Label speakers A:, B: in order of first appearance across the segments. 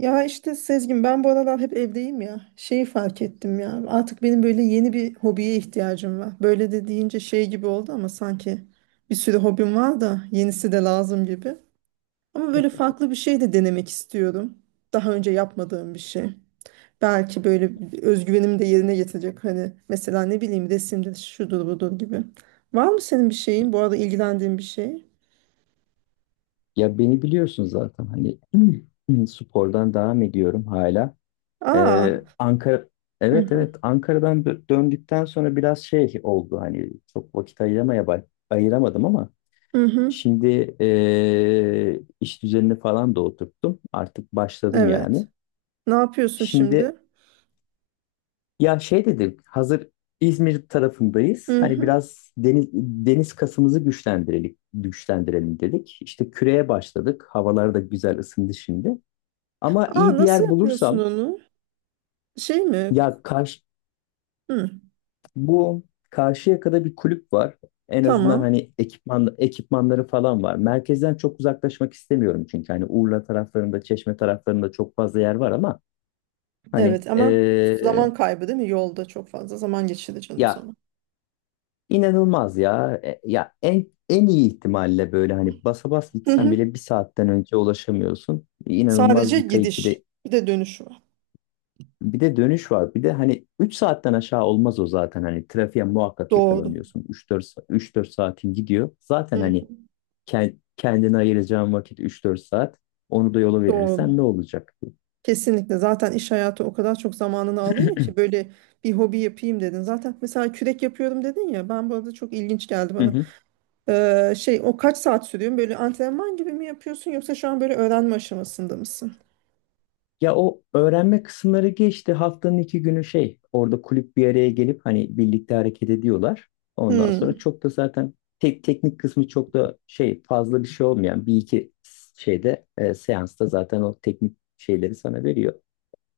A: Ya işte Sezgin, ben bu aralar hep evdeyim ya. Şeyi fark ettim ya. Artık benim böyle yeni bir hobiye ihtiyacım var. Böyle de deyince şey gibi oldu ama sanki bir sürü hobim var da yenisi de lazım gibi. Ama böyle farklı bir şey de denemek istiyorum. Daha önce yapmadığım bir şey. Belki böyle bir özgüvenimi de yerine getirecek. Hani mesela ne bileyim resimdir, şudur budur gibi. Var mı senin bir şeyin? Bu arada ilgilendiğin bir şey?
B: Ya beni biliyorsun zaten hani spordan devam ediyorum hala.
A: Aa.
B: Ankara
A: Hı
B: evet
A: hı.
B: evet, Ankara'dan döndükten sonra biraz şey oldu hani çok vakit ayıramaya ayıramadım ama
A: Hı hı.
B: şimdi iş düzenini falan da oturttum. Artık başladım yani.
A: Evet. Ne yapıyorsun şimdi?
B: Şimdi ya şey dedim hazır, İzmir tarafındayız.
A: Hı
B: Hani
A: hı.
B: biraz deniz, deniz kasımızı güçlendirelim, güçlendirelim dedik. İşte küreye başladık. Havalar da güzel ısındı şimdi. Ama
A: Aa,
B: iyi bir
A: nasıl
B: yer
A: yapıyorsun
B: bulursam,
A: onu? Şey mi?
B: ya,
A: Hı,
B: bu Karşıyaka'da bir kulüp var. En azından
A: tamam.
B: hani ekipmanları falan var. Merkezden çok uzaklaşmak istemiyorum çünkü hani Urla taraflarında, Çeşme taraflarında çok fazla yer var ama hani,
A: Evet ama zaman kaybı değil mi? Yolda çok fazla zaman geçireceksin o
B: ya
A: zaman.
B: inanılmaz ya. Ya en iyi ihtimalle böyle hani basa bas
A: Hı
B: gitsen
A: hı.
B: bile bir saatten önce ulaşamıyorsun. İnanılmaz
A: Sadece
B: bir kayıp,
A: gidiş. Bir de dönüş var.
B: Bir de dönüş var. Bir de hani 3 saatten aşağı olmaz o zaten. Hani trafiğe muhakkak
A: Doğru.
B: yakalanıyorsun. 3-4 saatin gidiyor.
A: Hı
B: Zaten hani
A: hı.
B: kendine ayıracağın vakit 3-4 saat. Onu da yola
A: Doğru.
B: verirsen ne olacak?
A: Kesinlikle. Zaten iş hayatı o kadar çok zamanını alıyor ki böyle bir hobi yapayım dedin. Zaten mesela kürek yapıyorum dedin ya. Ben bu arada çok ilginç geldi
B: Hı
A: bana.
B: hı.
A: Şey o kaç saat sürüyor? Böyle antrenman gibi mi yapıyorsun yoksa şu an böyle öğrenme aşamasında mısın?
B: Ya o öğrenme kısımları geçti. Haftanın iki günü şey orada kulüp bir araya gelip hani birlikte hareket ediyorlar. Ondan
A: Hı.
B: sonra çok da zaten teknik kısmı çok da şey fazla bir şey olmayan bir iki şeyde, seansta zaten o teknik şeyleri sana veriyor.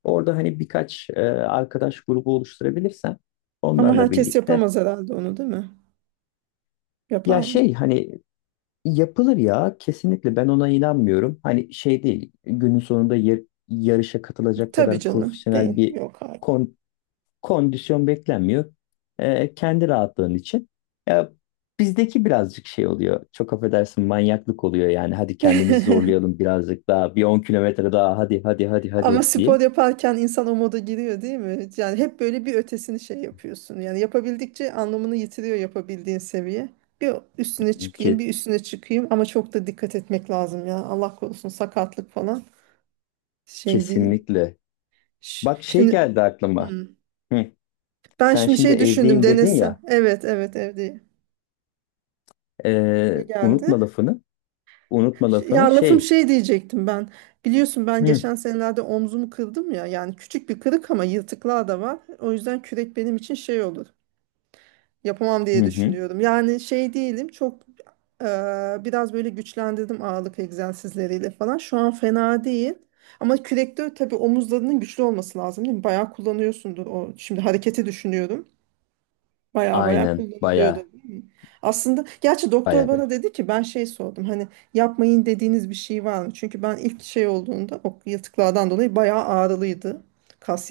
B: Orada hani birkaç arkadaş grubu oluşturabilirsem
A: Ama
B: onlarla
A: herkes
B: birlikte.
A: yapamaz herhalde onu, değil mi? Yapar
B: Ya
A: mı?
B: şey hani yapılır ya, kesinlikle ben ona inanmıyorum. Hani şey değil, günün sonunda yarışa katılacak
A: Tabii
B: kadar
A: canım.
B: profesyonel
A: Değil.
B: bir
A: Yok abi.
B: kon- kondisyon beklenmiyor. Kendi rahatlığın için. Ya bizdeki birazcık şey oluyor. Çok affedersin, manyaklık oluyor yani. Hadi kendimizi zorlayalım birazcık daha. Bir 10 kilometre daha, hadi hadi hadi hadi,
A: Ama
B: hadi diye.
A: spor yaparken insan o moda giriyor değil mi? Yani hep böyle bir ötesini şey yapıyorsun. Yani yapabildikçe anlamını yitiriyor yapabildiğin seviye. Bir üstüne
B: Ke-
A: çıkayım, bir üstüne çıkayım ama çok da dikkat etmek lazım ya. Allah korusun sakatlık falan şey değil.
B: kesinlikle. Bak şey
A: Şimdi
B: geldi aklıma.
A: Hmm.
B: Hı.
A: ben
B: Sen
A: şimdi
B: şimdi
A: şey düşündüm,
B: evdeyim dedin
A: denesem.
B: ya.
A: Evet, evet, evde. Ne geldi?
B: Unutma lafını. Unutma lafını
A: Ya lafım
B: şey.
A: şey diyecektim ben. Biliyorsun ben
B: Hı.
A: geçen senelerde omzumu kırdım ya. Yani küçük bir kırık ama yırtıklar da var. O yüzden kürek benim için şey olur. Yapamam
B: Hı
A: diye
B: hı.
A: düşünüyorum. Yani şey değilim. Çok e, biraz böyle güçlendirdim ağırlık egzersizleriyle falan. Şu an fena değil. Ama kürekte tabii omuzlarının güçlü olması lazım, değil mi? Bayağı kullanıyorsundur o. Şimdi hareketi düşünüyorum. Baya baya
B: Aynen.
A: kullanılıyordu,
B: Baya
A: değil mi? Aslında gerçi doktor
B: baya
A: bana
B: bir.
A: dedi ki ben şey sordum hani yapmayın dediğiniz bir şey var mı? Çünkü ben ilk şey olduğunda o yırtıklardan dolayı bayağı ağrılıydı. Kas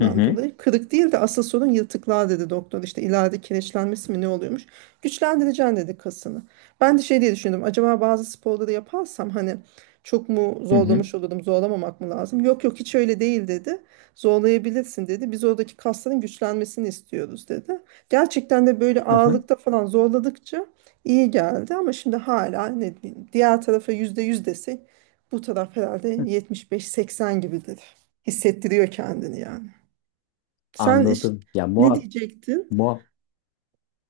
B: Hı hı.
A: dolayı. Kırık değil de asıl sorun yırtıklar dedi doktor. İşte ileride kireçlenmesi mi ne oluyormuş? Güçlendireceksin dedi kasını. Ben de şey diye düşündüm. Acaba bazı sporları yaparsam hani çok mu
B: Hı hı.
A: zorlamış olurum, zorlamamak mı lazım? Yok yok hiç öyle değil dedi. Zorlayabilirsin dedi. Biz oradaki kasların güçlenmesini istiyoruz dedi. Gerçekten de böyle
B: Hı hı.
A: ağırlıkta falan zorladıkça iyi geldi ama şimdi hala ne diyeyim, diğer tarafa %100 desek bu taraf herhalde 75-80 gibidir. Hissettiriyor kendini yani. Sen
B: Anladım. Ya
A: ne
B: muhak
A: diyecektin?
B: muhak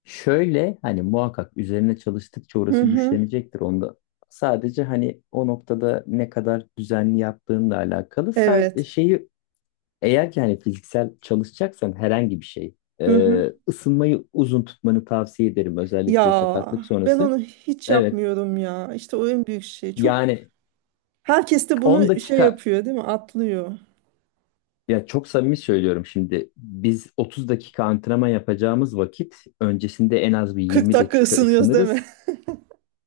B: şöyle hani muhakkak üzerine çalıştıkça
A: Hı
B: orası
A: hı.
B: güçlenecektir onda. Sadece hani o noktada ne kadar düzenli yaptığınla alakalı. Sa- e,
A: Evet.
B: şeyi eğer ki hani fiziksel çalışacaksan herhangi bir şey,
A: Hı hı.
B: ısınmayı uzun tutmanı tavsiye ederim, özellikle
A: Ya
B: sakatlık
A: ben
B: sonrası.
A: onu hiç
B: Evet.
A: yapmıyorum ya. İşte o en büyük şey. Çok
B: Yani
A: herkes de
B: 10
A: bunu şey
B: dakika,
A: yapıyor değil mi? Atlıyor.
B: ya çok samimi söylüyorum, şimdi biz 30 dakika antrenman yapacağımız vakit öncesinde en az bir
A: kırk
B: 20
A: dakika
B: dakika
A: ısınıyoruz değil mi?
B: ısınırız.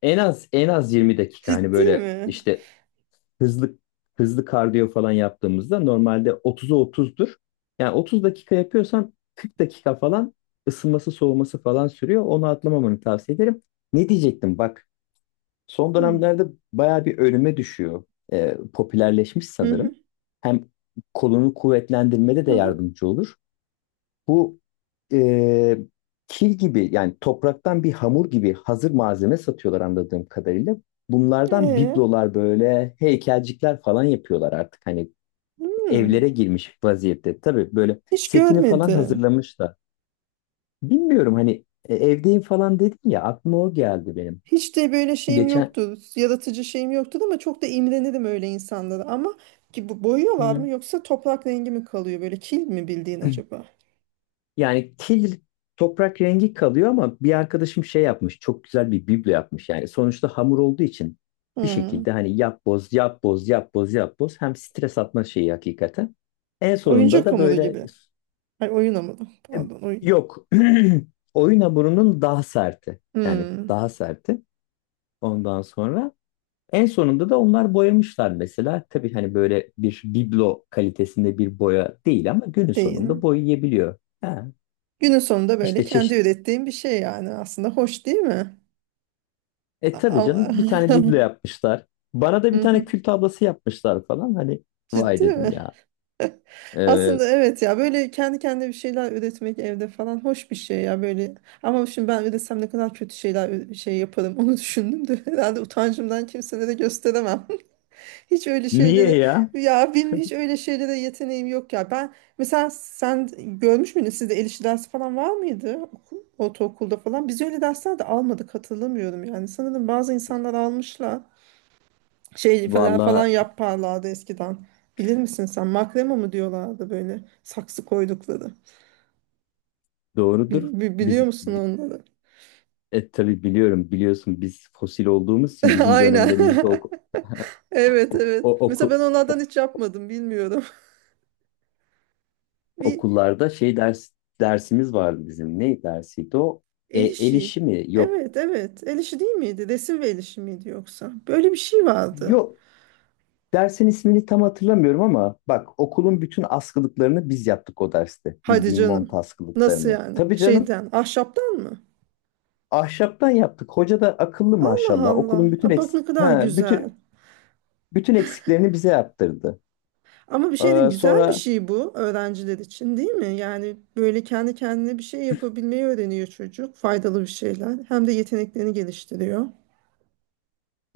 B: En az 20 dakika hani
A: Ciddi
B: böyle
A: mi?
B: işte hızlı hızlı kardiyo falan yaptığımızda normalde 30'a 30'dur. Yani 30 dakika yapıyorsan 40 dakika falan ısınması soğuması falan sürüyor. Onu atlamamanı tavsiye ederim. Ne diyecektim, bak. Son
A: Hı hı.
B: dönemlerde bayağı bir önüme düşüyor. Popülerleşmiş
A: Hı hı.
B: sanırım. Hem kolunu kuvvetlendirmede
A: Hı
B: de
A: hı.
B: yardımcı olur. Bu, e, kil gibi, yani topraktan bir hamur gibi, hazır malzeme satıyorlar anladığım kadarıyla. Bunlardan
A: Ee?
B: biblolar, böyle heykelcikler falan yapıyorlar artık. Hani evlere
A: Hmm.
B: girmiş vaziyette. Tabii böyle
A: Hiç
B: setini falan
A: görmedim.
B: hazırlamış da. Bilmiyorum hani, evdeyim falan dedim ya, aklıma o geldi benim.
A: Hiç de böyle şeyim
B: Geçen
A: yoktu. Yaratıcı şeyim yoktu ama çok da imrenirim öyle insanlara. Ama ki bu boyuyorlar mı
B: Hı.
A: yoksa toprak rengi mi kalıyor böyle, kil mi bildiğin acaba?
B: Yani kil toprak rengi kalıyor ama bir arkadaşım şey yapmış. Çok güzel bir biblo yapmış. Yani sonuçta hamur olduğu için bir
A: Hmm.
B: şekilde hani yap boz yap boz yap boz yap boz, hem stres atma şeyi hakikaten. En sonunda
A: Oyuncak
B: da
A: hamuru
B: böyle,
A: gibi. Ay oyun hamuru.
B: e,
A: Pardon, oyun.
B: yok, oyun hamurunun daha serti. Yani
A: Hmm.
B: daha serti. Ondan sonra en sonunda da onlar boyamışlar mesela. Tabii hani böyle bir biblo kalitesinde bir boya değil ama günün
A: Değil.
B: sonunda boyayabiliyor. Ha,
A: Günün sonunda böyle
B: işte
A: kendi
B: çeşit
A: ürettiğim bir şey yani aslında hoş değil mi?
B: E
A: A- a-
B: tabii canım, bir tane biblo yapmışlar. Bana da bir
A: Hı
B: tane
A: hı.
B: kül tablası yapmışlar falan. Hani vay
A: Ciddi mi?
B: dedim ya. Ee,
A: Aslında evet ya, böyle kendi kendine bir şeyler üretmek evde falan hoş bir şey ya böyle. Ama şimdi ben üretsem ne kadar kötü şeyler şey yaparım onu düşündüm de herhalde utancımdan kimselere gösteremem. Hiç öyle
B: niye
A: şeylere
B: ya?
A: ya benim hiç öyle şeylere yeteneğim yok ya. Ben mesela sen görmüş müydün, sizde el işi dersi falan var mıydı ortaokulda falan? Biz öyle dersler de almadık, hatırlamıyorum yani. Sanırım bazı insanlar almışlar şey falan falan
B: Valla
A: yaparlardı eskiden. Bilir misin sen? Makrema mı diyorlardı böyle saksı koydukları.
B: doğrudur.
A: Biliyor
B: Biz
A: musun
B: bi-
A: onları?
B: tabii biliyorum, biliyorsun biz fosil olduğumuz için bizim
A: Aynen.
B: dönemlerimizde
A: Evet,
B: ok,
A: evet.
B: o-
A: Mesela ben
B: oku-
A: onlardan hiç yapmadım, bilmiyorum. Bir
B: okullarda şey dersimiz vardı bizim. Ne dersiydi o? E,
A: el
B: el
A: işi.
B: işi mi? Yok.
A: Evet, evet. El işi değil miydi? Resim ve el işi miydi yoksa? Böyle bir şey vardı.
B: Yok. Dersin ismini tam hatırlamıyorum ama bak, okulun bütün askılıklarını biz yaptık o derste.
A: Hadi
B: Bildiğim mont
A: canım. Nasıl
B: askılıklarını.
A: yani?
B: Tabii canım,
A: Şeyden, ahşaptan mı?
B: ahşaptan yaptık. Hoca da akıllı,
A: Allah
B: maşallah.
A: Allah.
B: Okulun
A: Aa,
B: bütün
A: bak ne kadar güzel.
B: bütün eksiklerini bize yaptırdı.
A: Ama bir şey diyeyim,
B: Ee,
A: güzel bir
B: sonra
A: şey bu öğrenciler için değil mi? Yani böyle kendi kendine bir şey yapabilmeyi öğreniyor çocuk. Faydalı bir şeyler. Hem de yeteneklerini geliştiriyor.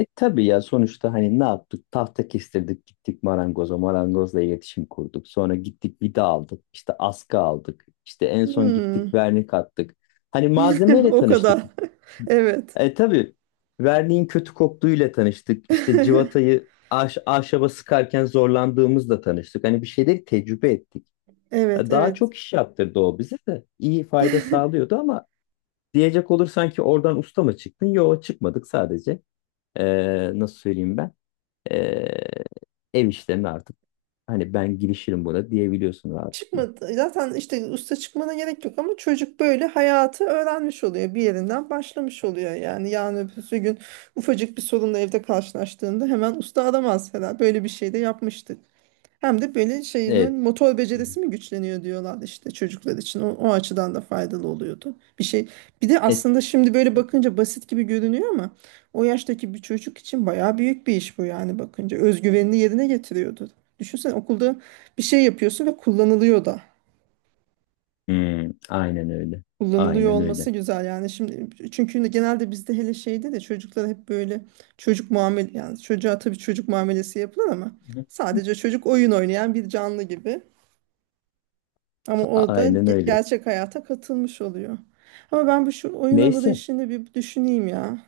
B: tabii ya, sonuçta hani ne yaptık? Tahta kestirdik, gittik marangoza. Marangozla iletişim kurduk. Sonra gittik vida aldık. İşte askı aldık. İşte en son
A: Hmm.
B: gittik vernik attık. Hani malzemeyle
A: O
B: tanıştık.
A: kadar. Evet.
B: Tabii verniğin kötü koktuğuyla tanıştık. İşte civatayı ahşaba sıkarken zorlandığımızla tanıştık. Hani bir şeyleri tecrübe ettik.
A: Evet,
B: Daha
A: evet.
B: çok iş yaptırdı o bize de. İyi fayda sağlıyordu ama diyecek olursan ki oradan usta mı çıktın? Yok, çıkmadık sadece. Nasıl söyleyeyim ben? Ee, ev işlerini artık hani ben girişirim buna diyebiliyorsun rahatlıkla.
A: Çıkmadı. Zaten işte usta çıkmana gerek yok ama çocuk böyle hayatı öğrenmiş oluyor. Bir yerinden başlamış oluyor yani. Yarın öbür gün ufacık bir sorunla evde karşılaştığında hemen usta aramaz herhalde. Böyle bir şey de yapmıştık. Hem de böyle şeyin
B: Evet.
A: motor
B: Hı.
A: becerisi mi güçleniyor diyorlar işte çocuklar için. O, o açıdan da faydalı oluyordu. Bir şey. Bir de
B: Et.
A: aslında şimdi böyle bakınca basit gibi görünüyor ama o yaştaki bir çocuk için bayağı büyük bir iş bu yani, bakınca. Özgüvenini yerine getiriyordu. Düşünsene, okulda bir şey yapıyorsun ve kullanılıyor da.
B: Hmm, aynen öyle.
A: Kullanılıyor
B: Aynen
A: olması
B: öyle.
A: güzel yani şimdi, çünkü genelde bizde hele şeyde de çocuklara hep böyle çocuk muamele, yani çocuğa tabii çocuk muamelesi yapılır ama sadece çocuk oyun oynayan bir canlı gibi. Ama o da
B: Aynen öyle.
A: gerçek hayata katılmış oluyor. Ama ben bu şu oyun hamuru
B: Neyse.
A: işini bir düşüneyim ya.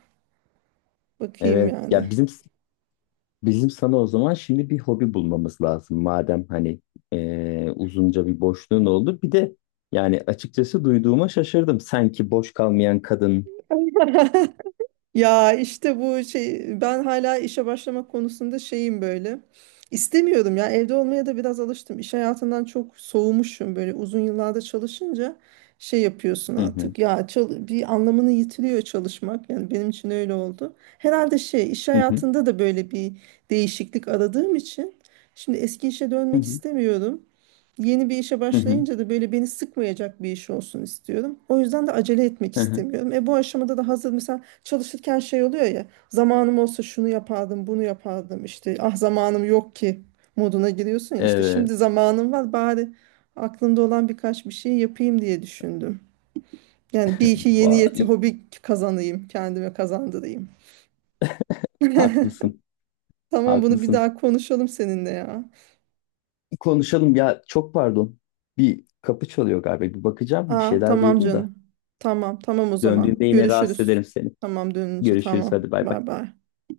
A: Bakayım
B: Evet
A: yani.
B: ya, bizim sana o zaman şimdi bir hobi bulmamız lazım madem hani, uzunca bir boşluğun oldu. Bir de yani açıkçası duyduğuma şaşırdım. Sanki boş kalmayan kadın.
A: Ya işte bu şey, ben hala işe başlamak konusunda şeyim böyle. İstemiyorum ya, evde olmaya da biraz alıştım. İş hayatından çok soğumuşum böyle uzun yıllarda çalışınca şey yapıyorsun
B: Hı hı,
A: artık. Ya bir anlamını yitiriyor çalışmak. Yani benim için öyle oldu. Herhalde şey iş
B: hı hı,
A: hayatında da böyle bir değişiklik aradığım için şimdi eski işe
B: hı
A: dönmek
B: hı,
A: istemiyorum. Yeni bir işe
B: hı hı,
A: başlayınca da böyle beni sıkmayacak bir iş olsun istiyorum. O yüzden de acele etmek
B: hı hı.
A: istemiyorum. E bu aşamada da hazır mesela çalışırken şey oluyor ya, zamanım olsa şunu yapardım bunu yapardım işte ah zamanım yok ki moduna giriyorsun ya, işte
B: Evet.
A: şimdi zamanım var bari aklımda olan birkaç bir şey yapayım diye düşündüm. Yani bir iki yeni
B: Vay,
A: hobi kazanayım, kendime kazandırayım.
B: haklısın.
A: Tamam bunu bir
B: Haklısın.
A: daha konuşalım seninle ya.
B: Konuşalım ya, çok pardon. Bir kapı çalıyor galiba. Bir bakacağım. Bir
A: Aa,
B: şeyler
A: tamam
B: duydum da.
A: canım. Tamam, tamam o
B: Döndüğümde
A: zaman.
B: yine rahatsız
A: Görüşürüz.
B: ederim seni.
A: Tamam, dönünce
B: Görüşürüz
A: tamam.
B: hadi, bay bay.
A: Bay bay.